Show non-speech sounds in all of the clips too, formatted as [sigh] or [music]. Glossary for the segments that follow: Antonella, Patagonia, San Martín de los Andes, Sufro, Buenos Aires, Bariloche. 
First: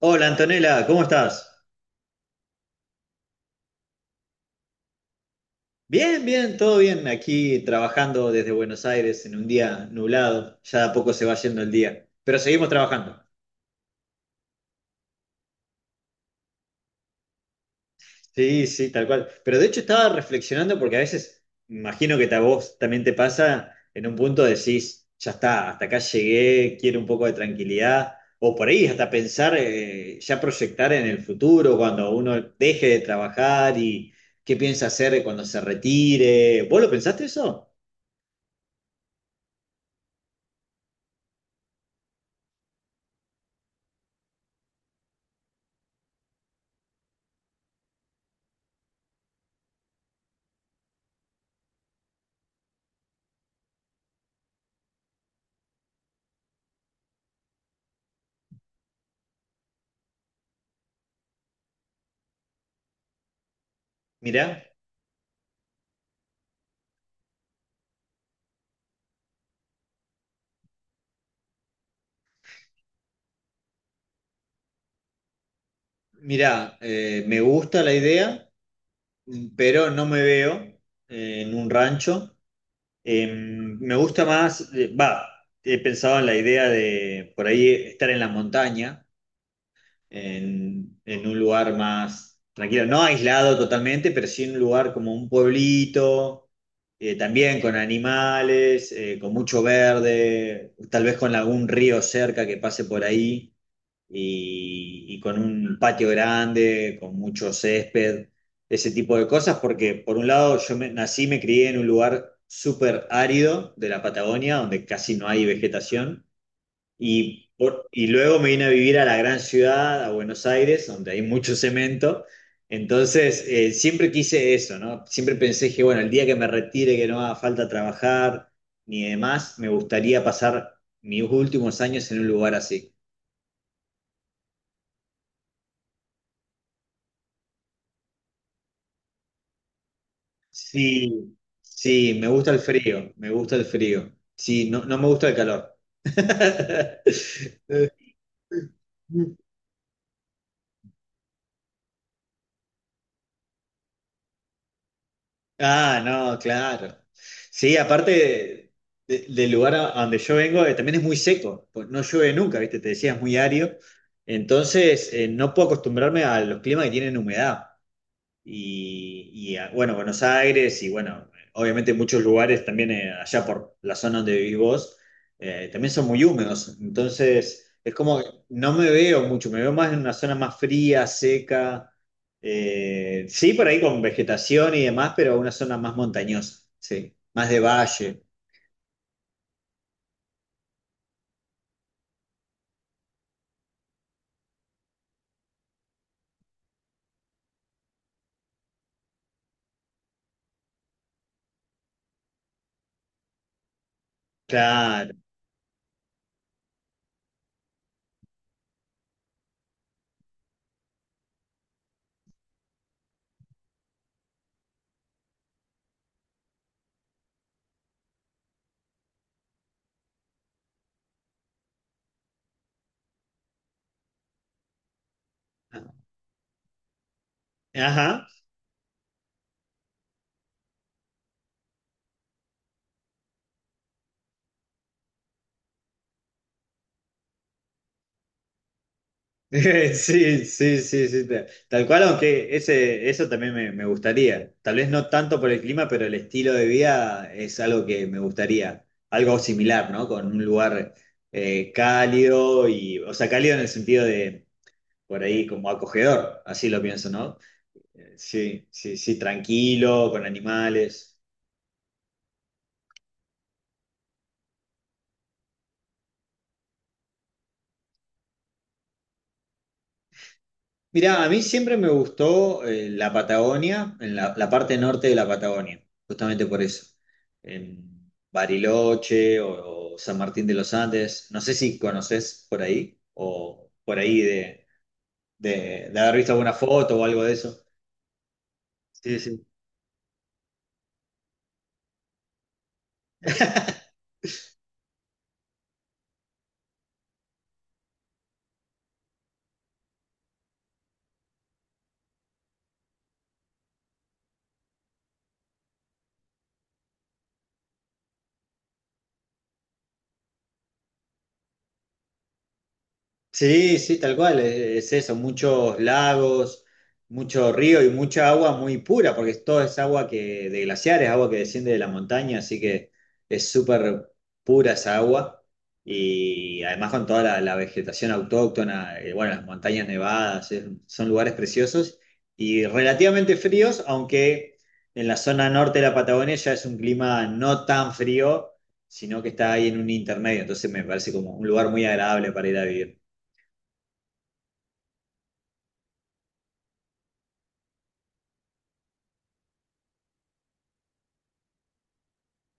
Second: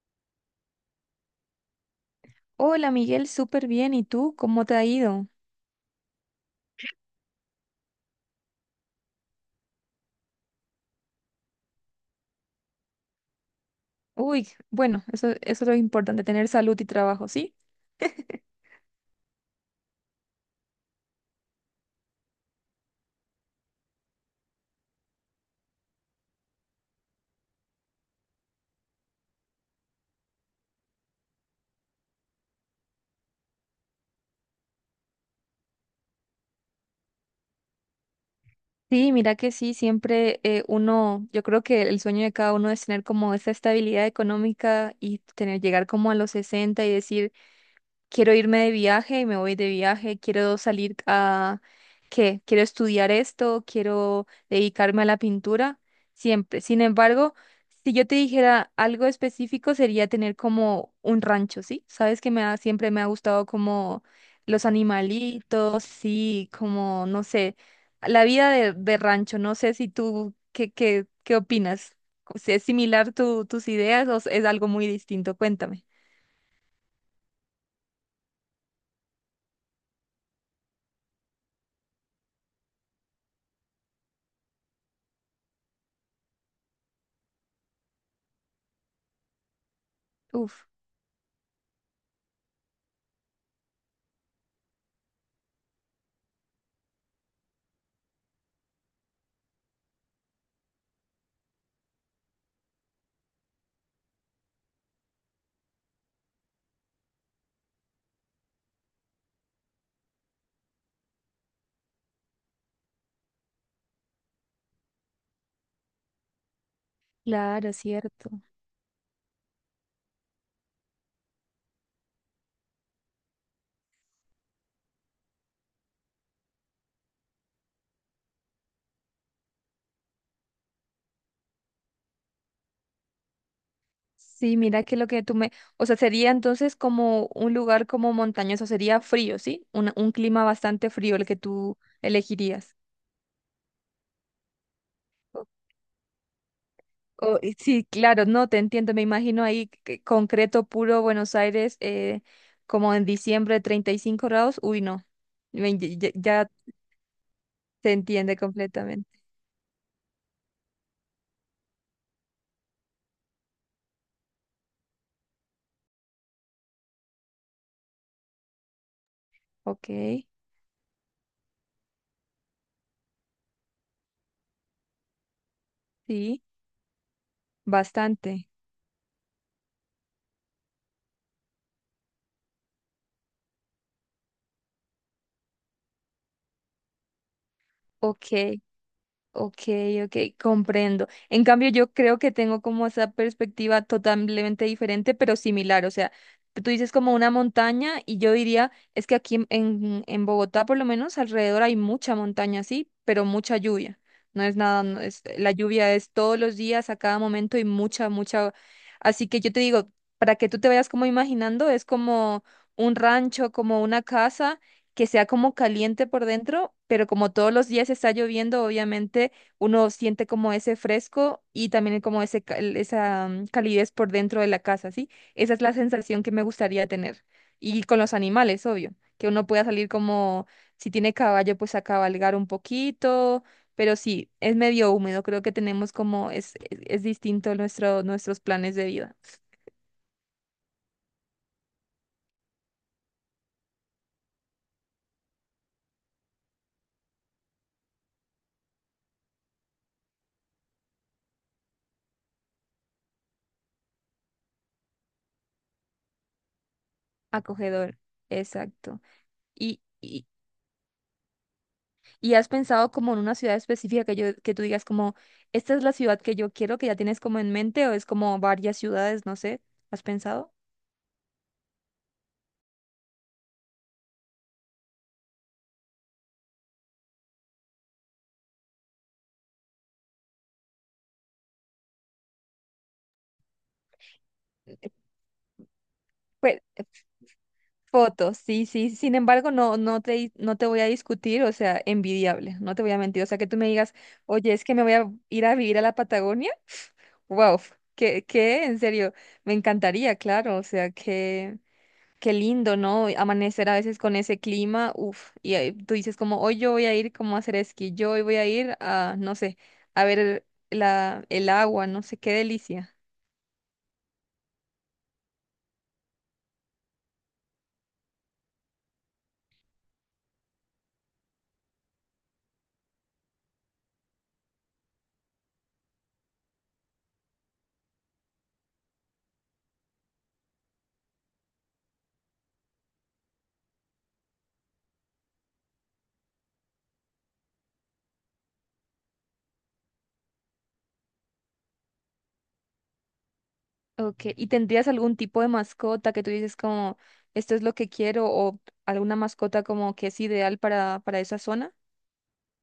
Hola Antonella, ¿cómo estás? Hola Miguel, súper bien. ¿Y tú? ¿Cómo te ha ido? Bien, bien, todo bien. Aquí trabajando desde Buenos Aires en un día nublado. Ya de a poco se va yendo el día, pero seguimos trabajando. Uy, bueno, eso es lo importante, tener salud y trabajo, ¿sí? Sí, sí, tal cual. Pero de hecho estaba reflexionando porque a veces, imagino que a vos también te pasa, en un punto decís, ya está, hasta acá llegué, quiero un poco de tranquilidad. O por ahí hasta pensar, ya proyectar en el futuro, cuando uno deje de trabajar y qué piensa hacer cuando se retire. ¿Vos lo pensaste eso? Sí, mira que sí, siempre uno, yo creo que el sueño de cada uno es tener como esa estabilidad económica y tener, llegar como a los 60 y decir, quiero irme de viaje y me voy de viaje, quiero salir a, ¿qué? Quiero estudiar esto, quiero dedicarme a la pintura, siempre. Sin embargo, si yo te dijera algo específico sería tener como un rancho, ¿sí? Sabes que siempre me ha gustado como los Mirá. animalitos, sí, como, no sé, la vida de rancho, no sé si tú, ¿qué opinas? Si ¿Es similar tus ideas o es algo muy distinto? Cuéntame. Mirá, me gusta la idea, pero no me veo en un rancho. Eh, me gusta más, he pensado en la idea de por ahí estar en la montaña, Uf, en un lugar más tranquilo, no aislado totalmente, pero sí en un lugar como un pueblito, también con animales, con mucho verde, tal vez con algún río cerca que pase por ahí y con un patio grande, con mucho césped, ese tipo de cosas, porque por un lado nací, me crié en un lugar súper árido de la Patagonia, donde casi no hay vegetación, claro, y cierto. luego me vine a vivir a la gran ciudad, a Buenos Aires, donde hay mucho cemento. Entonces, siempre quise eso, ¿no? Siempre pensé que, bueno, el día que me retire, que no haga falta trabajar ni demás, me gustaría pasar mis últimos años en un lugar así. Sí, mira que lo que tú me, o sea, sería entonces como un lugar como montañoso, sería frío, ¿sí? Un clima bastante frío el Sí, que tú sí, me gusta el elegirías. frío, me gusta el frío. Sí, no, no me gusta el O- calor. Y sí, [laughs] claro, no, te entiendo, me imagino ahí que concreto puro Buenos Aires, como en diciembre 35 grados, uy, no, Ah, ya, no, ya claro. Sí, te entiende aparte completamente. Del lugar a donde yo vengo, también es muy seco, pues no llueve nunca, ¿viste? Te decía, es muy árido. Entonces, no puedo acostumbrarme a los climas que tienen humedad. Ok, Bueno, Buenos Aires y bueno, obviamente muchos lugares también allá por la zona donde vivís vos, también son muy sí, húmedos, entonces es como que bastante. no me veo mucho, me veo más en una zona más fría, seca, sí, por ahí con vegetación y demás, pero una zona más montañosa, sí, más de valle, Ok. Ok, ok, comprendo. En cambio, yo creo que tengo como esa perspectiva totalmente diferente, pero similar. O sea, tú dices como una montaña y yo diría, es que aquí en, en Bogotá por lo menos alrededor hay mucha montaña, sí, pero mucha lluvia. No es nada, no claro. es, la lluvia es todos los días, a cada momento y mucha, mucha. Así que yo te digo, para que tú te vayas como imaginando, es como un rancho, como una casa que sea como caliente por dentro, pero como todos los días está lloviendo, obviamente uno siente como ese fresco y también como esa calidez por dentro de la casa, ¿sí? Esa es la sensación que me gustaría tener. Y con los Ajá. animales, obvio, que uno pueda salir como, si tiene caballo, pues a cabalgar un poquito, pero sí, es medio húmedo, creo que tenemos como, es distinto nuestros planes de vida. [laughs] Sí, sí, sí, sí, tal cual, aunque ese, eso también me gustaría. Tal vez no tanto por el clima, pero el estilo de vida es algo que me gustaría. Algo similar, ¿no? Con un lugar cálido y, o sea, cálido en el sentido de, por ahí, como acogedor, así lo pienso, ¿no? Acogedor, Sí, sí, exacto. sí, Y tranquilo, con animales. ¿Y has pensado como en una ciudad específica que yo, que tú digas como, esta es la ciudad que yo quiero, que ya tienes como en mente, o es como varias ciudades, no sé? ¿Has pensado? Mirá, a mí siempre me gustó la Patagonia, en la parte norte de la Patagonia, justamente por eso. En Bariloche o San Martín de los Andes, no sé si conoces por ahí o por ahí de haber visto alguna Pues, foto o algo de eso. fotos, sí, sí. Sin Sí, embargo, sí. no, no te voy a discutir, o sea, envidiable, no te voy a mentir. O sea, que tú me digas, oye, es que me voy a ir a vivir a la Patagonia. Wow, que, en serio, me encantaría, claro. O sea, que. Qué lindo, ¿no? Amanecer a veces con ese clima, uff, y ahí tú dices como, hoy yo voy a ir como a hacer esquí, yo hoy voy a ir a, no sé, a ver la, el agua, no sé, qué delicia. Sí, sí, tal cual, es eso, muchos lagos, mucho río y mucha agua muy pura, porque todo es agua que de glaciares, agua que desciende de la montaña, así que es súper pura esa agua y además con toda la vegetación autóctona, bueno, las montañas nevadas, son lugares preciosos y relativamente fríos, aunque en la zona norte de la Patagonia ya es un clima no tan frío, sino que está ahí en un intermedio, entonces me parece como un lugar muy agradable para ir a vivir. Ok, ¿y tendrías algún tipo de mascota que tú dices como, esto es lo que quiero o alguna mascota como que es ideal para esa zona?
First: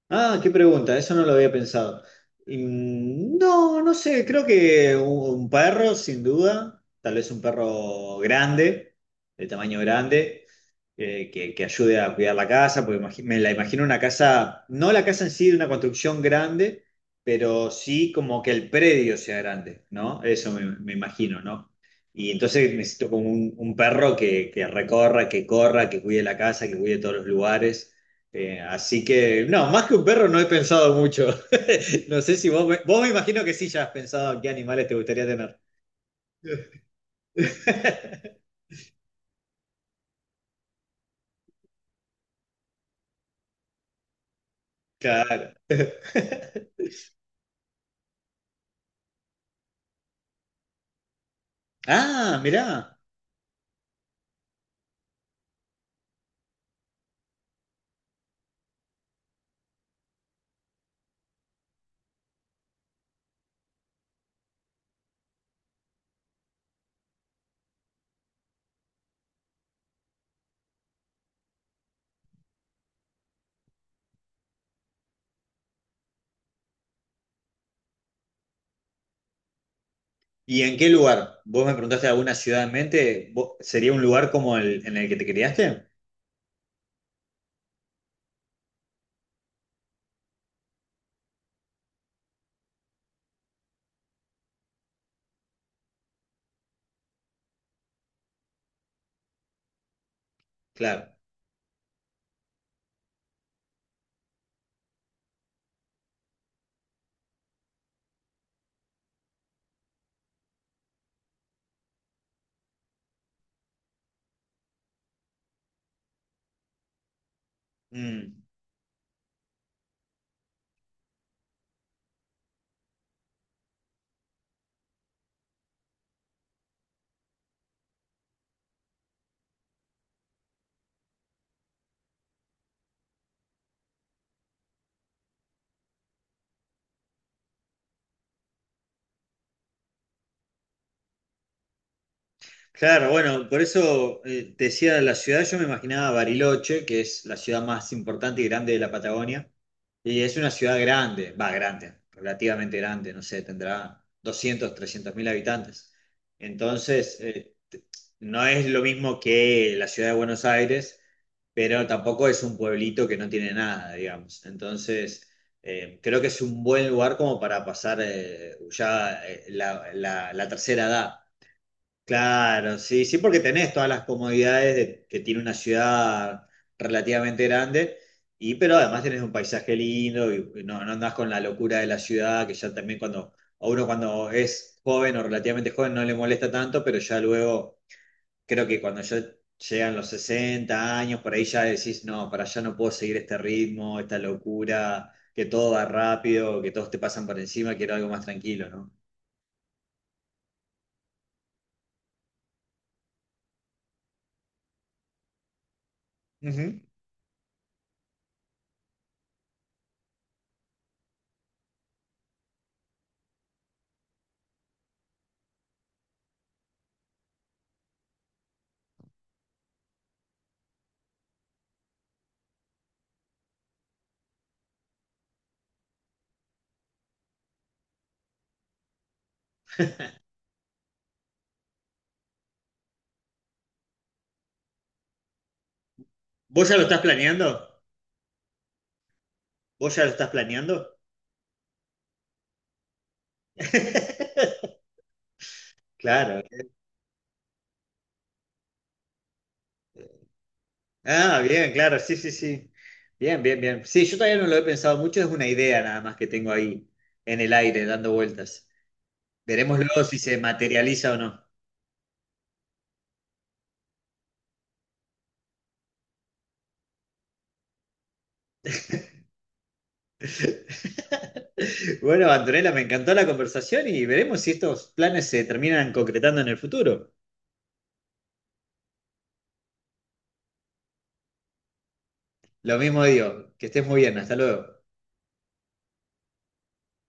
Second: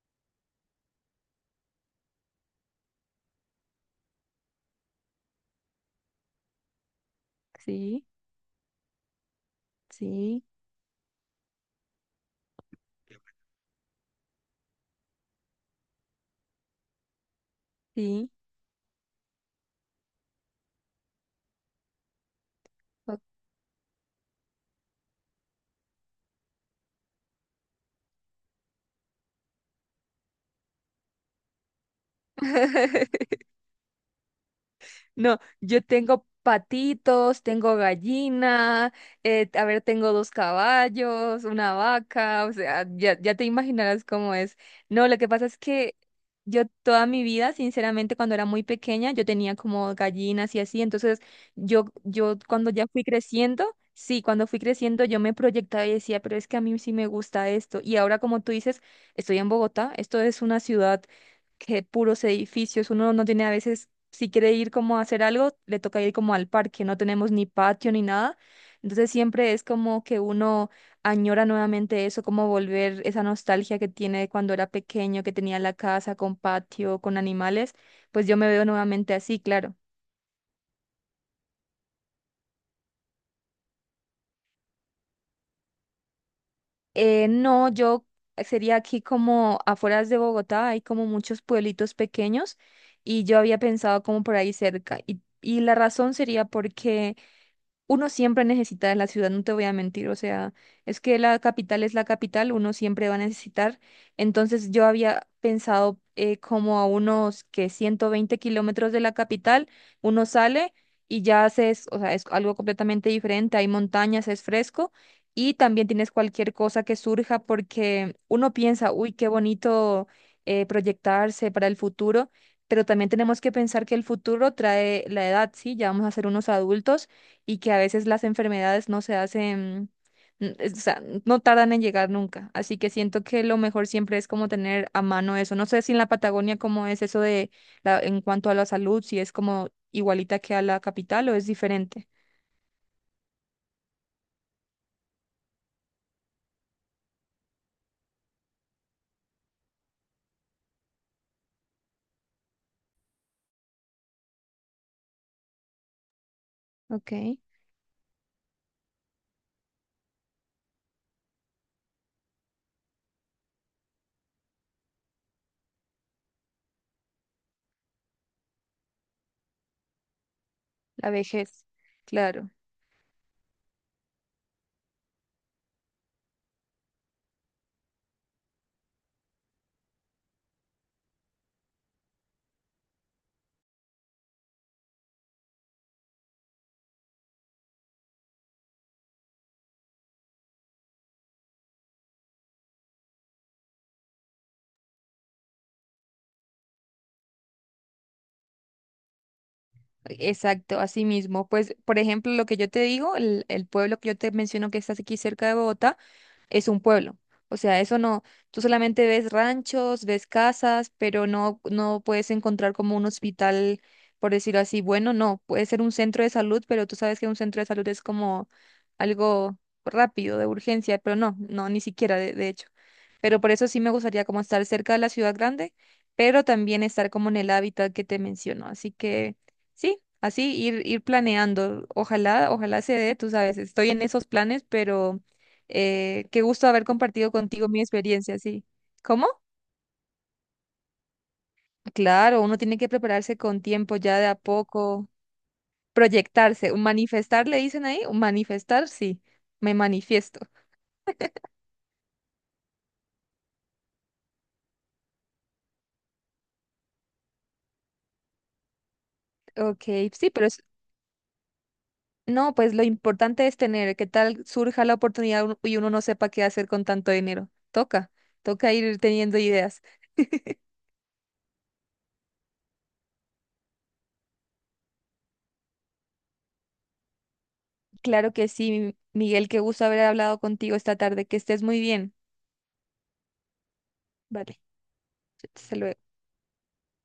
Ah, qué pregunta, eso no lo había pensado. Mm, no, no sé, creo que un perro, sin duda, tal vez un Sí, perro grande, de tamaño sí, grande, que ayude a cuidar la casa, porque me la imagino una casa, no la casa en sí de una construcción grande, pero sí sí. como que el predio sea grande, ¿no? Eso me, me imagino, ¿no? Y entonces necesito Ok. como un perro que recorra, que corra, que cuide la casa, que cuide todos los lugares. Así que, no, más que un perro no he pensado mucho. [laughs] No sé si vos, vos me [laughs] imagino que sí ya has pensado qué animales te gustaría No, tener. yo tengo patitos, tengo [laughs] gallina, a ver, tengo dos caballos, una vaca, o sea, ya, ya te imaginarás cómo es. No, lo que pasa Claro. es que yo [laughs] toda mi vida, sinceramente, cuando era muy pequeña, yo tenía como gallinas y así, entonces yo Ah, cuando ya mirá. fui creciendo, sí, cuando fui creciendo yo me proyectaba y decía, pero es que a mí sí me gusta esto. Y ahora, como tú dices, estoy en Bogotá, esto es una ciudad que puros edificios, uno no tiene a veces si quiere ir como a hacer algo, le toca ir como al parque, no tenemos ni patio ni nada. Entonces siempre es como que uno añora nuevamente eso, como volver esa nostalgia que tiene de cuando era pequeño, que tenía la casa con patio, con animales, pues yo me veo nuevamente así, claro. ¿Y en qué lugar? ¿Vos me preguntaste alguna ciudad en mente? ¿Sería un lugar como el en el que te criaste? No, yo sería aquí como afueras de Bogotá, hay como muchos pueblitos pequeños y yo había pensado como por ahí cerca. Y la razón sería porque... uno siempre necesita de la ciudad, no te voy a mentir, o sea, es Claro. que la capital es la capital, uno siempre va a necesitar. Entonces yo había pensado como a unos que 120 kilómetros de la capital, uno sale y ya haces, o sea, es algo completamente diferente, hay montañas, es fresco y también tienes cualquier cosa que surja porque Mm. uno piensa, uy, qué bonito proyectarse para el futuro. Pero también tenemos que pensar que el futuro trae la edad, ¿sí? Ya vamos a ser unos adultos y que a veces las enfermedades no se hacen, o sea, no tardan en llegar nunca. Así que siento que lo mejor siempre es como tener a mano eso. No sé si en la Patagonia cómo es eso de la, en cuanto a la salud, si es como igualita que a la capital o es diferente. Claro, bueno, por eso te decía la ciudad, yo me imaginaba Bariloche, que es la ciudad más importante y grande de la Patagonia, y es una ciudad grande, va, grande, relativamente grande, no sé, tendrá 200, 300 mil habitantes. Entonces, Ok, no es lo mismo que la ciudad de Buenos Aires, pero tampoco es un pueblito que no tiene nada, digamos. Entonces, creo que es un buen lugar como para pasar la, la tercera la edad. vejez, claro. Claro, sí, sí, porque tenés todas las comodidades que tiene una ciudad relativamente grande, y pero además tenés un paisaje lindo y no, no andás con la locura de la ciudad, que ya también cuando, a uno cuando es joven o relativamente joven no le molesta tanto, pero ya luego creo que cuando ya llegan los 60 años, por ahí ya decís, no, para allá no puedo seguir este ritmo, esta locura, que todo va rápido, que todos te pasan por encima, quiero algo más tranquilo, ¿no? Exacto, así mismo. Pues, por ejemplo, lo que yo te digo, el pueblo que yo te menciono que está aquí cerca de Bogotá, es un Ujú. pueblo. O sea, eso no, tú solamente ves ranchos, ves casas, pero no, no puedes encontrar como un hospital, por decirlo así, bueno, no, puede ser un centro de salud, pero tú sabes que un centro de salud es como algo rápido, de urgencia, pero no, no, ni siquiera, de hecho. Pero por eso sí me gustaría como estar cerca de la ciudad grande, pero también estar como en el hábitat que te menciono. Así que sí, así ir planeando. Ojalá, ojalá se dé, tú sabes, estoy en esos planes, pero qué gusto ¿Vos ya haber lo estás compartido planeando? contigo mi experiencia, sí. ¿Cómo? ¿Vos ya lo estás planeando? Claro, uno tiene que prepararse con tiempo, ya de a [laughs] poco, Claro. proyectarse, un manifestar, le dicen ahí, un manifestar, sí, me manifiesto. Ah, bien, claro, sí, sí, sí. Bien, bien, bien. Sí, yo todavía no lo he pensado mucho, es una idea nada más que tengo ahí en el aire dando vueltas. Veremos Ok, luego si sí, se pero es- materializa o no. no, pues lo importante es tener, que tal surja la oportunidad y uno no sepa qué hacer con tanto dinero. Toca, toca ir teniendo ideas. [laughs] Bueno, Antonella, me encantó la conversación y veremos si estos planes se terminan concretando en el futuro. Claro que sí, Miguel, qué gusto haber hablado contigo esta tarde, que estés muy bien. Lo mismo digo, que estés muy bien, hasta Vale, luego. hasta luego.